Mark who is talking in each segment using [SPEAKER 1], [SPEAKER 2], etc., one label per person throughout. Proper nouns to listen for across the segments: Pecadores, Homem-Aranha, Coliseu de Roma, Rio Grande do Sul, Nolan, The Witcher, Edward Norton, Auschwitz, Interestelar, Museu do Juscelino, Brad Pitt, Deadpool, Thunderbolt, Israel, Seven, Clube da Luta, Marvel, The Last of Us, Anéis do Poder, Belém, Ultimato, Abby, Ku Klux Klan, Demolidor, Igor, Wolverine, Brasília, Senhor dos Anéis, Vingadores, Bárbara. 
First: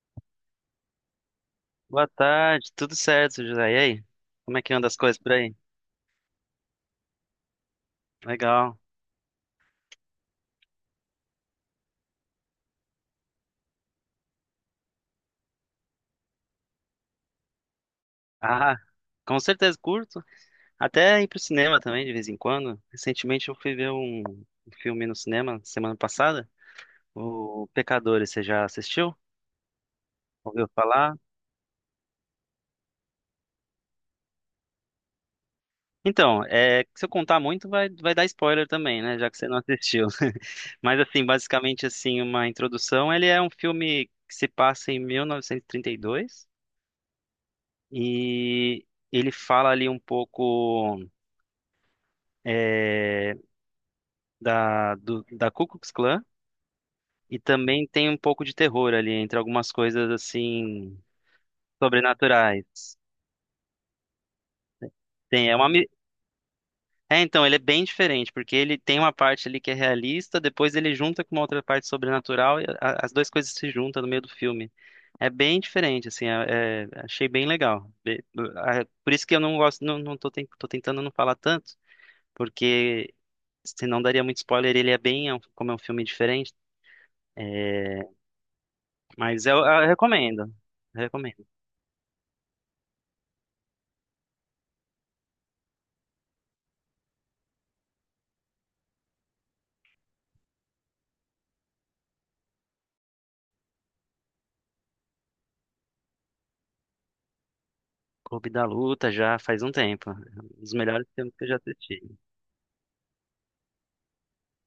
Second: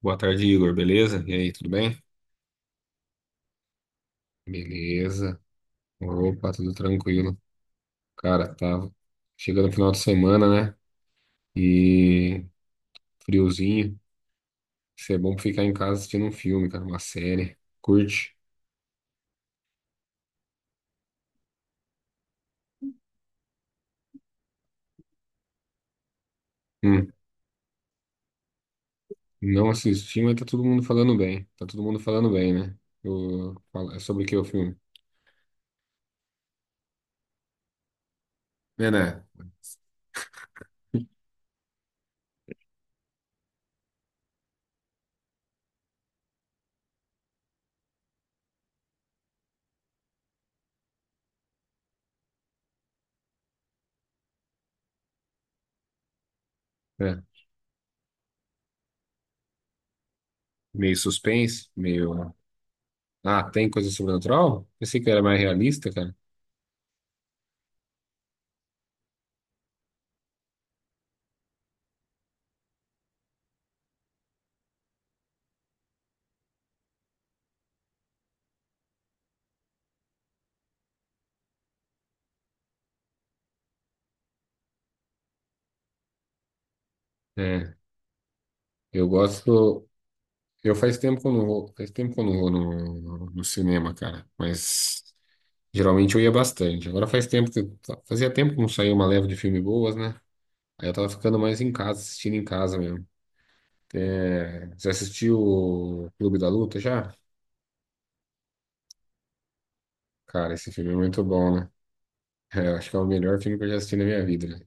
[SPEAKER 1] Boa tarde, Igor, beleza? E aí, tudo bem?
[SPEAKER 2] Boa tarde, tudo certo, José? E aí? Como é que anda as coisas por
[SPEAKER 1] Beleza.
[SPEAKER 2] aí?
[SPEAKER 1] Opa, tudo tranquilo. Cara,
[SPEAKER 2] Legal.
[SPEAKER 1] tava chegando no final de semana, né? E friozinho. Isso é bom pra ficar em casa assistindo um filme, cara, uma série. Curte?
[SPEAKER 2] Ah, com certeza curto. Até ir pro cinema também, de vez em quando. Recentemente eu fui ver um filme no cinema, semana passada.
[SPEAKER 1] Hum,
[SPEAKER 2] O Pecadores, você já assistiu?
[SPEAKER 1] não assisti, mas tá todo
[SPEAKER 2] Ouviu
[SPEAKER 1] mundo
[SPEAKER 2] falar?
[SPEAKER 1] falando bem. Tá todo mundo falando bem, né? É sobre o que o filme?
[SPEAKER 2] Então, se eu contar muito, vai dar spoiler
[SPEAKER 1] É,
[SPEAKER 2] também, né?
[SPEAKER 1] né?
[SPEAKER 2] Já que você não assistiu. Mas, assim, basicamente, assim, uma introdução. Ele é um filme que se passa em 1932 e trinta e dois. E ele fala ali um pouco. é, da Ku Klux Klan
[SPEAKER 1] É.
[SPEAKER 2] e também tem um pouco de terror ali entre algumas coisas
[SPEAKER 1] Meio
[SPEAKER 2] assim
[SPEAKER 1] suspense, meio.
[SPEAKER 2] sobrenaturais.
[SPEAKER 1] Ah, tem coisa sobrenatural? Pensei que era mais
[SPEAKER 2] Tem.
[SPEAKER 1] realista, cara.
[SPEAKER 2] Então, ele é bem diferente, porque ele tem uma parte ali que é realista, depois ele junta com uma outra parte sobrenatural e as duas coisas se juntam no meio do filme. É bem diferente, assim, achei bem legal. Por isso que eu não gosto, não, não tô, tô tentando não falar tanto, porque senão daria muito spoiler, ele é bem, como é um filme diferente,
[SPEAKER 1] É,
[SPEAKER 2] é,
[SPEAKER 1] eu
[SPEAKER 2] mas eu
[SPEAKER 1] gosto.
[SPEAKER 2] recomendo.
[SPEAKER 1] Eu faz tempo que eu não
[SPEAKER 2] Recomendo.
[SPEAKER 1] vou, faz tempo que eu não vou no cinema, cara. Mas geralmente eu ia bastante. Agora faz tempo fazia tempo que não saía uma leva de filme boas, né? Aí eu tava ficando mais em casa, assistindo em casa mesmo. É, você assistiu o Clube da Luta já?
[SPEAKER 2] Clube da Luta já faz um tempo.
[SPEAKER 1] Cara,
[SPEAKER 2] Um
[SPEAKER 1] esse
[SPEAKER 2] dos
[SPEAKER 1] filme é
[SPEAKER 2] melhores
[SPEAKER 1] muito
[SPEAKER 2] filmes que eu
[SPEAKER 1] bom,
[SPEAKER 2] já
[SPEAKER 1] né?
[SPEAKER 2] assisti.
[SPEAKER 1] É, eu acho que é o melhor filme que eu já assisti na minha vida, né?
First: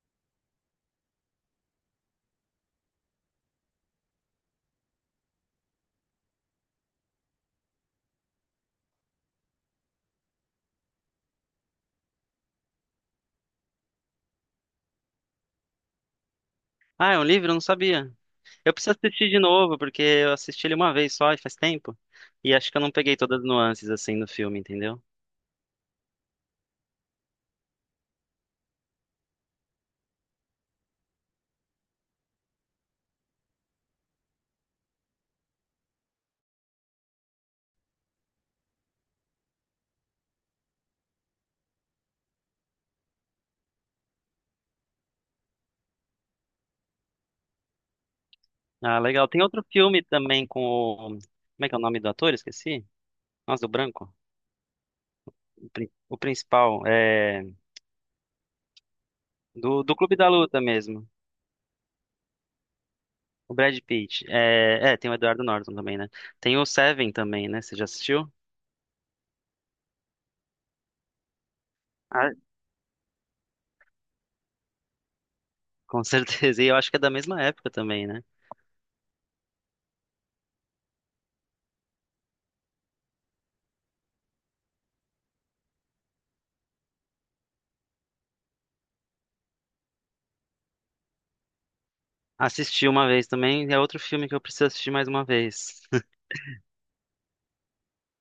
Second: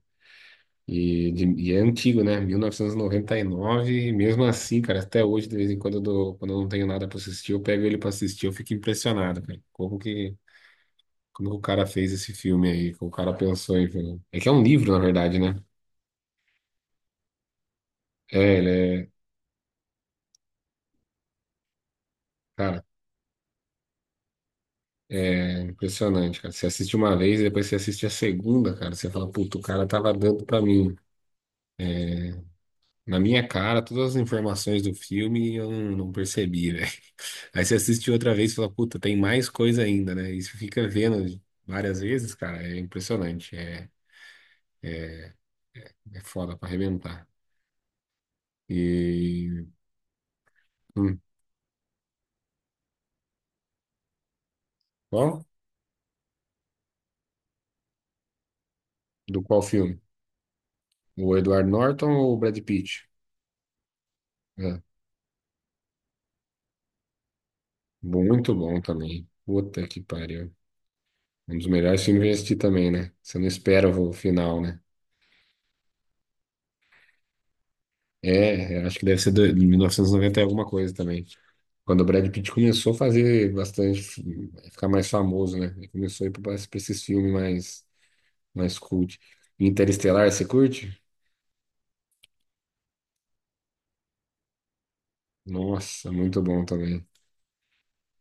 [SPEAKER 1] E é antigo, né? 1999, e noventa e nove, e mesmo assim, cara, até hoje, de vez em quando, quando eu não tenho nada pra assistir, eu pego ele pra assistir, eu fico impressionado, cara. Como que o cara fez esse filme aí? Como o cara pensou em fazer? É que é um livro, na verdade, né?
[SPEAKER 2] Ah, é um livro? Eu não sabia.
[SPEAKER 1] É, ele
[SPEAKER 2] Eu preciso
[SPEAKER 1] é.
[SPEAKER 2] assistir de novo, porque eu assisti ele uma vez só e faz tempo. E acho que eu
[SPEAKER 1] Cara,
[SPEAKER 2] não peguei todas as nuances assim do filme, entendeu?
[SPEAKER 1] é impressionante, cara. Você assiste uma vez e depois você assiste a segunda, cara. Você fala, puta, o cara tava dando pra mim. É, na minha cara, todas as informações do filme e eu não percebi, velho. Aí você assiste outra vez e fala, puta, tem mais coisa ainda, né? E você fica vendo várias vezes, cara. É impressionante. É, é foda pra arrebentar.
[SPEAKER 2] Ah, legal. Tem
[SPEAKER 1] E.
[SPEAKER 2] outro filme também com o.
[SPEAKER 1] Hum,
[SPEAKER 2] Como é que é o nome do ator? Esqueci. Nossa, do branco.
[SPEAKER 1] qual?
[SPEAKER 2] O principal.
[SPEAKER 1] Do qual
[SPEAKER 2] Do
[SPEAKER 1] filme?
[SPEAKER 2] Clube da Luta mesmo.
[SPEAKER 1] O Edward Norton ou o Brad Pitt?
[SPEAKER 2] O Brad Pitt.
[SPEAKER 1] É,
[SPEAKER 2] Tem o Eduardo Norton também, né? Tem o Seven também, né? Você já assistiu?
[SPEAKER 1] muito bom também. Puta que pariu. Um dos melhores filmes que eu
[SPEAKER 2] Ah,
[SPEAKER 1] já assisti também, né? Você não espera o final, né?
[SPEAKER 2] com certeza. E eu acho que é da mesma época também, né?
[SPEAKER 1] É, eu acho que deve ser de 1990 e noventa e alguma coisa também. Quando o Brad Pitt começou a fazer bastante, ficar mais famoso, né? Ele começou a ir para esses filmes mais cult. Interestelar, você curte?
[SPEAKER 2] Assisti uma vez também, é outro filme que eu preciso assistir mais uma vez.
[SPEAKER 1] Nossa, muito bom também.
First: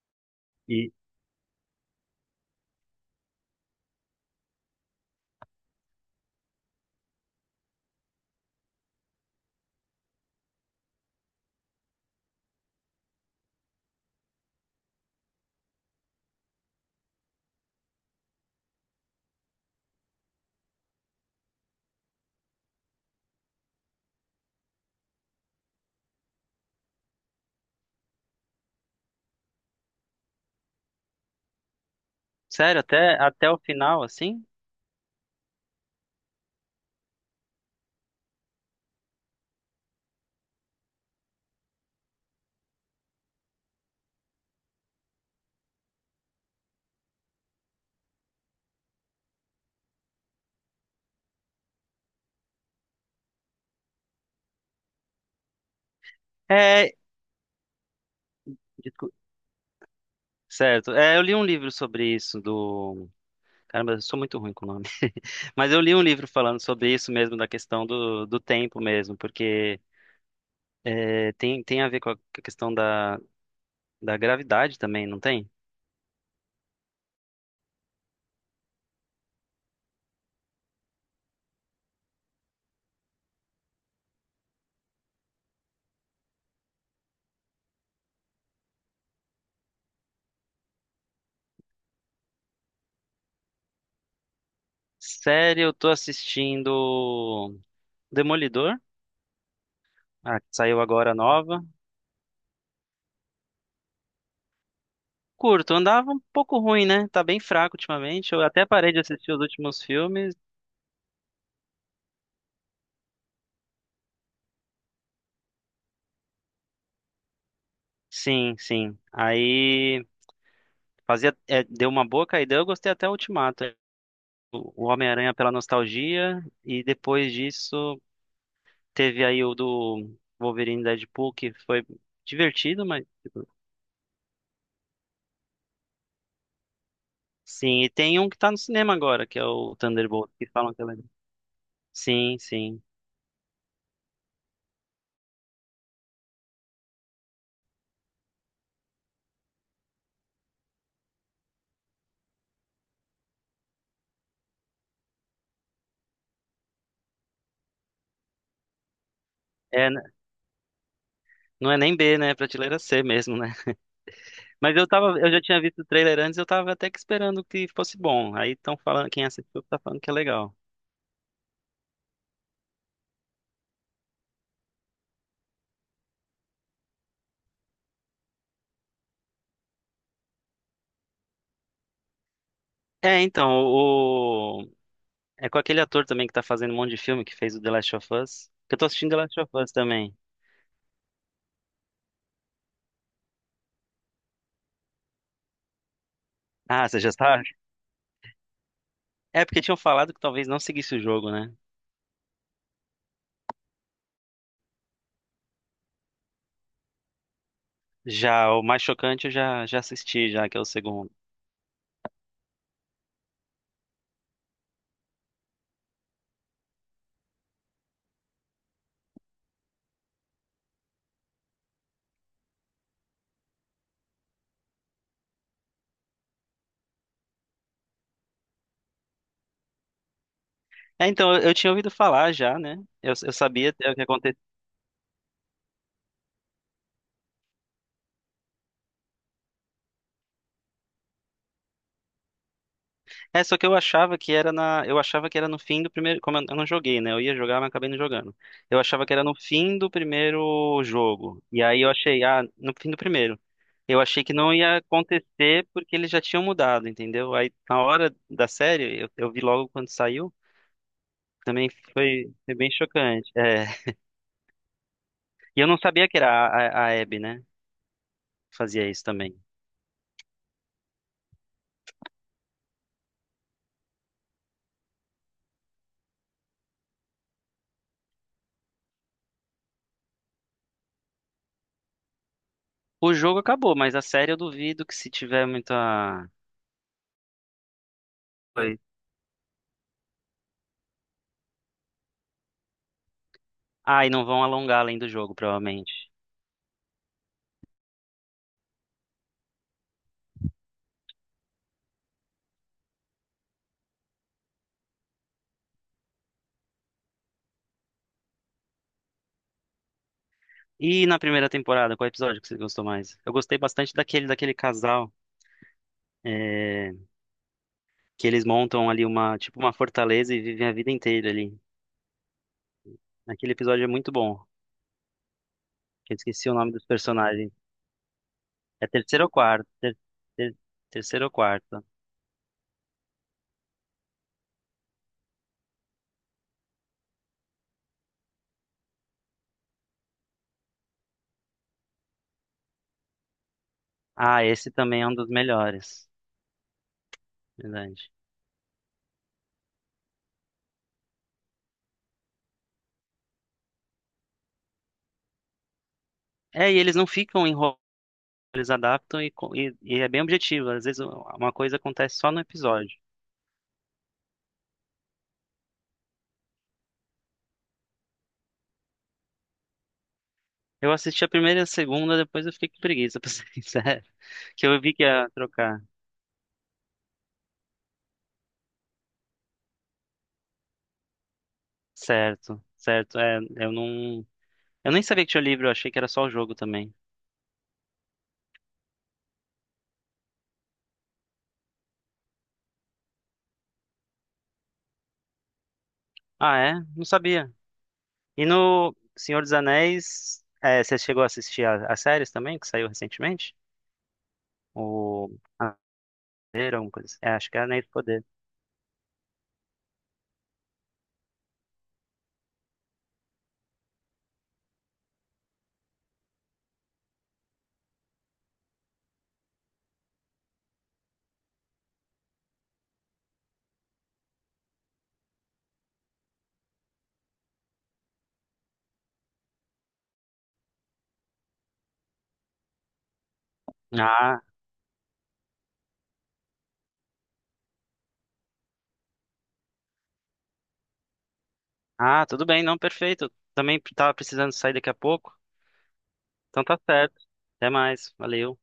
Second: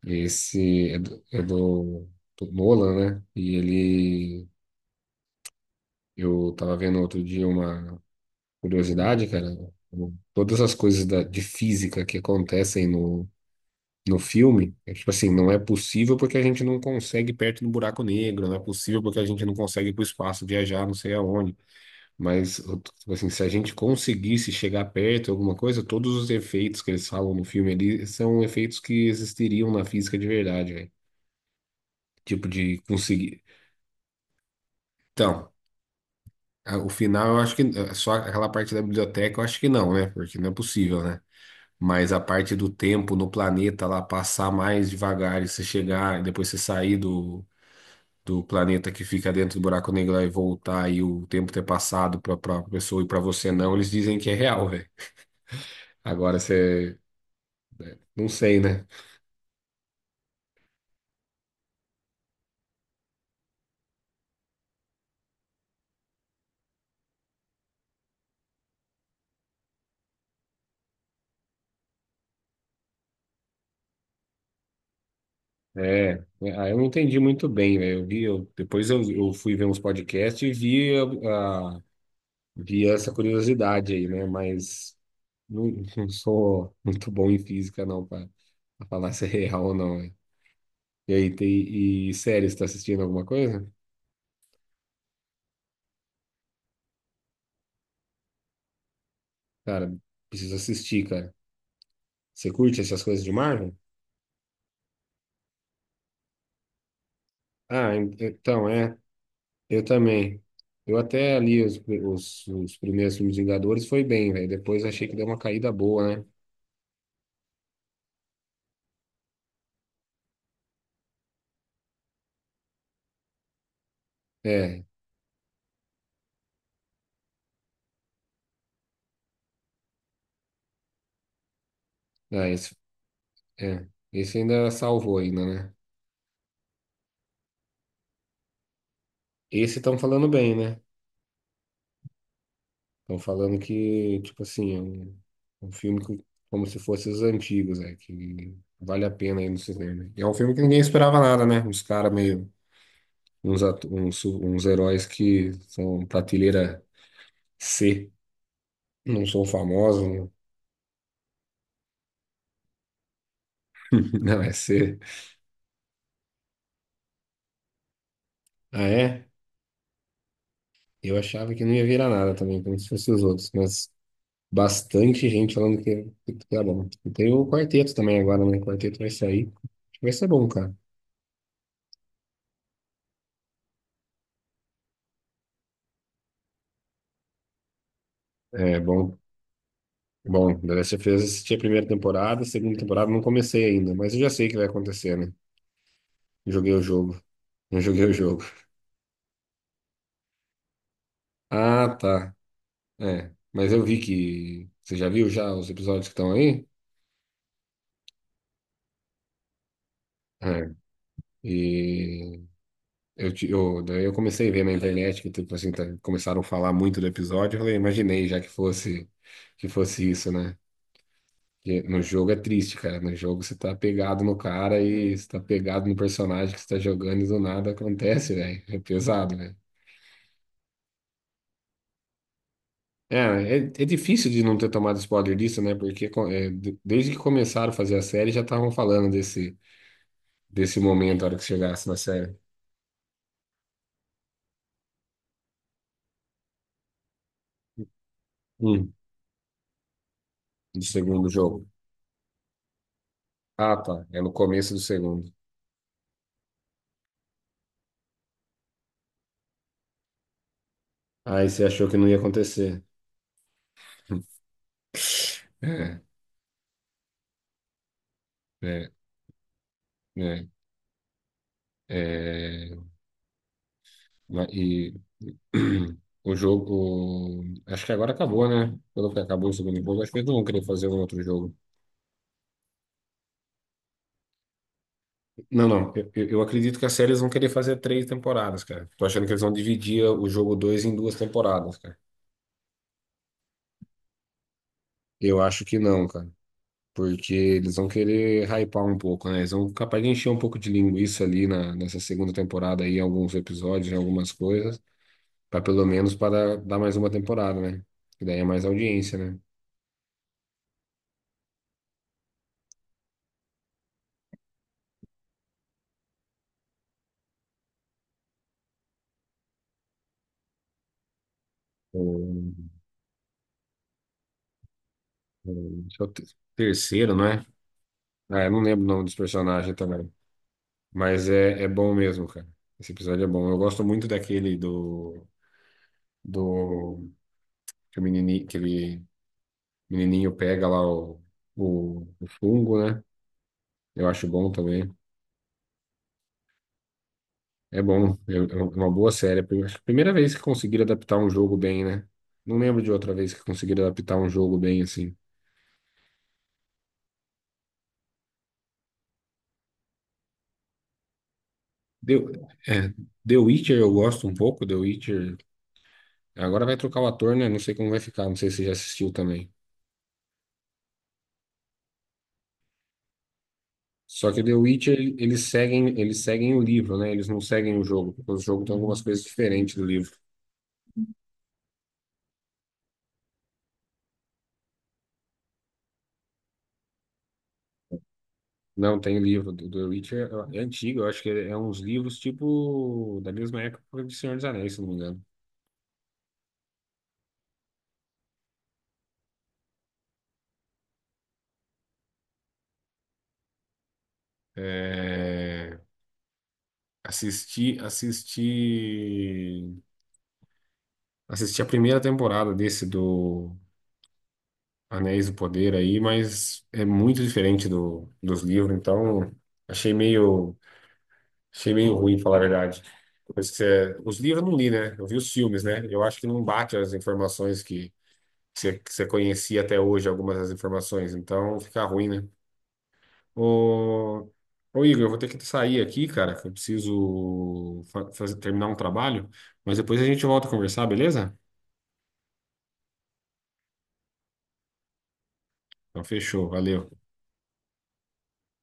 [SPEAKER 1] Esse
[SPEAKER 2] E,
[SPEAKER 1] é do Nolan, né? E ele. Eu tava vendo outro dia uma curiosidade, cara, todas as coisas de física que acontecem no filme, é tipo assim, não é possível porque a gente não consegue ir perto do buraco negro, não é possível porque a gente não consegue ir para o espaço, viajar, não sei aonde. Mas, tipo assim, se a gente conseguisse chegar perto de alguma coisa, todos os efeitos que eles falam no filme ali são efeitos que existiriam na física de verdade, velho. Tipo de
[SPEAKER 2] sério, até,
[SPEAKER 1] conseguir.
[SPEAKER 2] até o final, assim?
[SPEAKER 1] Então, o final, eu acho que só aquela parte da biblioteca, eu acho que não, né? Porque não é possível, né? Mas a parte do tempo no planeta lá passar mais devagar e você chegar, e depois você sair do planeta que fica dentro do buraco negro lá e voltar e o tempo ter passado para a pessoa e para você não, eles dizem que é real, velho. Agora
[SPEAKER 2] É.
[SPEAKER 1] você. Não sei, né?
[SPEAKER 2] discu- Certo. É, eu li um livro sobre isso, do. Caramba, eu sou muito ruim com o nome. Mas eu li um livro falando sobre isso mesmo, da questão do tempo mesmo, porque tem a ver com a questão da gravidade também, não tem?
[SPEAKER 1] É, é, ah, eu não entendi muito bem, velho. Eu vi, depois eu fui ver uns podcasts e vi, a, a- vi essa curiosidade aí, né? Mas não, não sou muito bom em física, não, para falar se é real ou não. E aí, e série, você tá assistindo alguma coisa?
[SPEAKER 2] Sério, eu tô assistindo Demolidor,
[SPEAKER 1] Cara,
[SPEAKER 2] ah, que
[SPEAKER 1] preciso
[SPEAKER 2] saiu
[SPEAKER 1] assistir,
[SPEAKER 2] agora
[SPEAKER 1] cara.
[SPEAKER 2] nova.
[SPEAKER 1] Você curte essas coisas de Marvel?
[SPEAKER 2] Curto, andava um pouco ruim, né? Tá bem fraco
[SPEAKER 1] Ah,
[SPEAKER 2] ultimamente. Eu até
[SPEAKER 1] então,
[SPEAKER 2] parei de assistir os últimos
[SPEAKER 1] eu
[SPEAKER 2] filmes.
[SPEAKER 1] também. Eu até ali os primeiros filmes Vingadores foi bem, velho. Depois achei que deu uma caída boa, né?
[SPEAKER 2] Sim, sim. Aí fazia, deu uma boa caída. Eu gostei até o Ultimato.
[SPEAKER 1] É,
[SPEAKER 2] O Homem-Aranha pela nostalgia. E depois disso, teve aí o do Wolverine e Deadpool, que foi
[SPEAKER 1] ah,
[SPEAKER 2] divertido, mas. Tipo,
[SPEAKER 1] é, esse ainda salvou ainda, né?
[SPEAKER 2] sim, e tem um que tá no cinema agora, que é o
[SPEAKER 1] Esse estão falando
[SPEAKER 2] Thunderbolt, que
[SPEAKER 1] bem,
[SPEAKER 2] falam
[SPEAKER 1] né?
[SPEAKER 2] que é legal. Sim, sim.
[SPEAKER 1] Estão falando que, tipo assim, é um filme como se fosse os antigos, que vale a pena ir no cinema. E é um filme que ninguém esperava nada, né? Os caras meio uns heróis que são prateleira C, não são
[SPEAKER 2] É, né?
[SPEAKER 1] famosos, não,
[SPEAKER 2] Não é nem B, né? É prateleira C mesmo, né?
[SPEAKER 1] não é
[SPEAKER 2] Mas
[SPEAKER 1] C.
[SPEAKER 2] eu já tinha visto o trailer antes, eu tava até que esperando que fosse bom. Aí estão
[SPEAKER 1] Ah,
[SPEAKER 2] falando, quem
[SPEAKER 1] é?
[SPEAKER 2] assistiu tá falando que é legal.
[SPEAKER 1] Eu achava que não ia virar nada também, como se fossem os outros, mas bastante gente falando que tá bom. E tem o quarteto também agora, né? O quarteto vai sair. Acho que vai ser bom, cara.
[SPEAKER 2] É, então, é com aquele ator também que tá fazendo um monte de filme que fez o The Last of Us. Que eu
[SPEAKER 1] É,
[SPEAKER 2] tô assistindo The
[SPEAKER 1] bom.
[SPEAKER 2] Last of Us também.
[SPEAKER 1] Bom, The Last of Us assisti a primeira temporada, a segunda temporada não comecei ainda, mas eu já sei o que vai acontecer, né? Joguei o
[SPEAKER 2] Ah, você já
[SPEAKER 1] jogo.
[SPEAKER 2] sabe?
[SPEAKER 1] Não joguei o jogo.
[SPEAKER 2] É porque tinham falado que talvez não seguisse o jogo, né?
[SPEAKER 1] Ah, tá. É, mas eu vi que. Você já viu já os episódios que estão aí?
[SPEAKER 2] Já o mais chocante eu já assisti já, que é o
[SPEAKER 1] É.
[SPEAKER 2] segundo.
[SPEAKER 1] E daí eu comecei a ver na internet que tipo assim, começaram a falar muito do episódio. Eu falei, imaginei já que fosse isso, né? Porque no jogo é triste, cara. No jogo você tá pegado no cara e você tá pegado no personagem que você tá jogando e do nada acontece, velho. É pesado, velho.
[SPEAKER 2] É, então, eu tinha ouvido falar já, né? Eu,
[SPEAKER 1] É,
[SPEAKER 2] eu
[SPEAKER 1] é,
[SPEAKER 2] sabia
[SPEAKER 1] é
[SPEAKER 2] o que
[SPEAKER 1] difícil
[SPEAKER 2] aconteceu.
[SPEAKER 1] de não ter tomado spoiler disso, né? Porque desde que começaram a fazer a série já estavam falando desse momento, a hora que chegasse na série.
[SPEAKER 2] É, só que eu achava que era no fim do primeiro, como eu não joguei, né? Eu ia jogar, mas acabei não jogando. Eu
[SPEAKER 1] Hum,
[SPEAKER 2] achava que era no fim do
[SPEAKER 1] do
[SPEAKER 2] primeiro
[SPEAKER 1] segundo
[SPEAKER 2] jogo. E
[SPEAKER 1] jogo.
[SPEAKER 2] aí eu achei, ah, no fim do primeiro.
[SPEAKER 1] Ah,
[SPEAKER 2] Eu
[SPEAKER 1] tá. É
[SPEAKER 2] achei
[SPEAKER 1] no
[SPEAKER 2] que não
[SPEAKER 1] começo
[SPEAKER 2] ia
[SPEAKER 1] do segundo.
[SPEAKER 2] acontecer porque eles já tinham mudado, entendeu? Aí na hora da série, eu vi logo quando saiu,
[SPEAKER 1] Aí você
[SPEAKER 2] também
[SPEAKER 1] achou que não ia
[SPEAKER 2] foi bem
[SPEAKER 1] acontecer.
[SPEAKER 2] chocante. É. E eu não
[SPEAKER 1] É,
[SPEAKER 2] sabia que era a Abby, né, que fazia
[SPEAKER 1] é,
[SPEAKER 2] isso também.
[SPEAKER 1] é, é. E o jogo. Acho que agora acabou, né? Quando que acabou o segundo jogo, acho que eles não vão querer fazer um outro jogo.
[SPEAKER 2] O jogo acabou, mas a série eu duvido que se tiver
[SPEAKER 1] Não, não. Eu,
[SPEAKER 2] muita.
[SPEAKER 1] eu eu acredito que a série eles vão querer fazer três temporadas,
[SPEAKER 2] Foi.
[SPEAKER 1] cara. Tô achando que eles vão dividir o jogo dois em duas temporadas, cara.
[SPEAKER 2] Ah, e não vão alongar além do jogo,
[SPEAKER 1] Eu acho que
[SPEAKER 2] provavelmente.
[SPEAKER 1] não, cara. Porque eles vão querer hypar um pouco, né? Eles vão capaz de encher um pouco de linguiça ali nessa segunda temporada aí, em alguns episódios, em algumas coisas, para pelo menos para dar mais uma temporada, né? Que daí é mais audiência, né?
[SPEAKER 2] E na primeira temporada, qual episódio que você gostou mais? Eu gostei bastante daquele casal é, que eles montam ali uma tipo uma fortaleza e vivem a vida inteira ali.
[SPEAKER 1] O,
[SPEAKER 2] Aquele episódio é muito bom.
[SPEAKER 1] esse é o
[SPEAKER 2] Eu
[SPEAKER 1] te-
[SPEAKER 2] esqueci o nome dos
[SPEAKER 1] terceiro, não é?
[SPEAKER 2] personagens.
[SPEAKER 1] Ah, eu não lembro
[SPEAKER 2] É
[SPEAKER 1] o nome dos
[SPEAKER 2] terceiro ou quarto?
[SPEAKER 1] personagens também.
[SPEAKER 2] Ter- terceiro
[SPEAKER 1] Mas
[SPEAKER 2] ou
[SPEAKER 1] é
[SPEAKER 2] quarto?
[SPEAKER 1] bom mesmo, cara. Esse episódio é bom. Eu gosto muito daquele do que o menininho pega lá o fungo, né? Eu acho
[SPEAKER 2] Ah,
[SPEAKER 1] bom
[SPEAKER 2] esse
[SPEAKER 1] também.
[SPEAKER 2] também é um dos melhores.
[SPEAKER 1] É
[SPEAKER 2] Verdade.
[SPEAKER 1] bom, é uma boa série. Acho que a primeira vez que conseguiram adaptar um jogo bem, né? Não lembro de outra vez que conseguiram adaptar um jogo bem assim.
[SPEAKER 2] É, e eles não ficam enrolados, eles adaptam e é bem objetivo. Às vezes uma coisa
[SPEAKER 1] The,
[SPEAKER 2] acontece só no
[SPEAKER 1] é,
[SPEAKER 2] episódio.
[SPEAKER 1] The Witcher eu gosto um pouco, The Witcher. Agora vai trocar o ator, né? Não sei como vai ficar, não sei se você já assistiu também.
[SPEAKER 2] Eu assisti a primeira e a segunda, depois eu fiquei com preguiça, pra ser sincero.
[SPEAKER 1] Só que The
[SPEAKER 2] Que eu vi
[SPEAKER 1] Witcher,
[SPEAKER 2] que ia
[SPEAKER 1] eles
[SPEAKER 2] trocar.
[SPEAKER 1] seguem, eles seguem o livro, né? Eles não seguem o jogo, porque o jogo tem algumas coisas diferentes do livro.
[SPEAKER 2] Certo, certo. É, eu não. Eu nem sabia que tinha livro, eu achei que era só o jogo também.
[SPEAKER 1] Não, tem livro. Do The Witcher é antigo, eu acho que é uns livros tipo da mesma época do Senhor dos Anéis, se não me engano.
[SPEAKER 2] Ah, é? Não sabia. E no Senhor dos Anéis, você chegou a assistir as séries também, que saiu recentemente? O. Ah,
[SPEAKER 1] É.
[SPEAKER 2] era uma coisa assim. É, acho que é
[SPEAKER 1] Assisti,
[SPEAKER 2] Anéis do Poder.
[SPEAKER 1] assisti, assisti a primeira temporada desse do Anéis do Poder aí, mas é muito diferente dos livros, então achei meio, achei meio ruim, falar a verdade. Pois que os livros eu não li, né? Eu vi os filmes, né? Eu acho que não bate as informações que você conhecia até hoje, algumas das informações, então fica ruim, né? Ô,
[SPEAKER 2] Ah,
[SPEAKER 1] ô Igor, eu vou ter que sair aqui, cara, que eu preciso terminar um trabalho, mas depois a gente volta a conversar, beleza?
[SPEAKER 2] ah, tudo bem, não, perfeito. Também tava precisando sair daqui a pouco.
[SPEAKER 1] Então, fechou,
[SPEAKER 2] Então tá
[SPEAKER 1] valeu.
[SPEAKER 2] certo. Até mais. Valeu.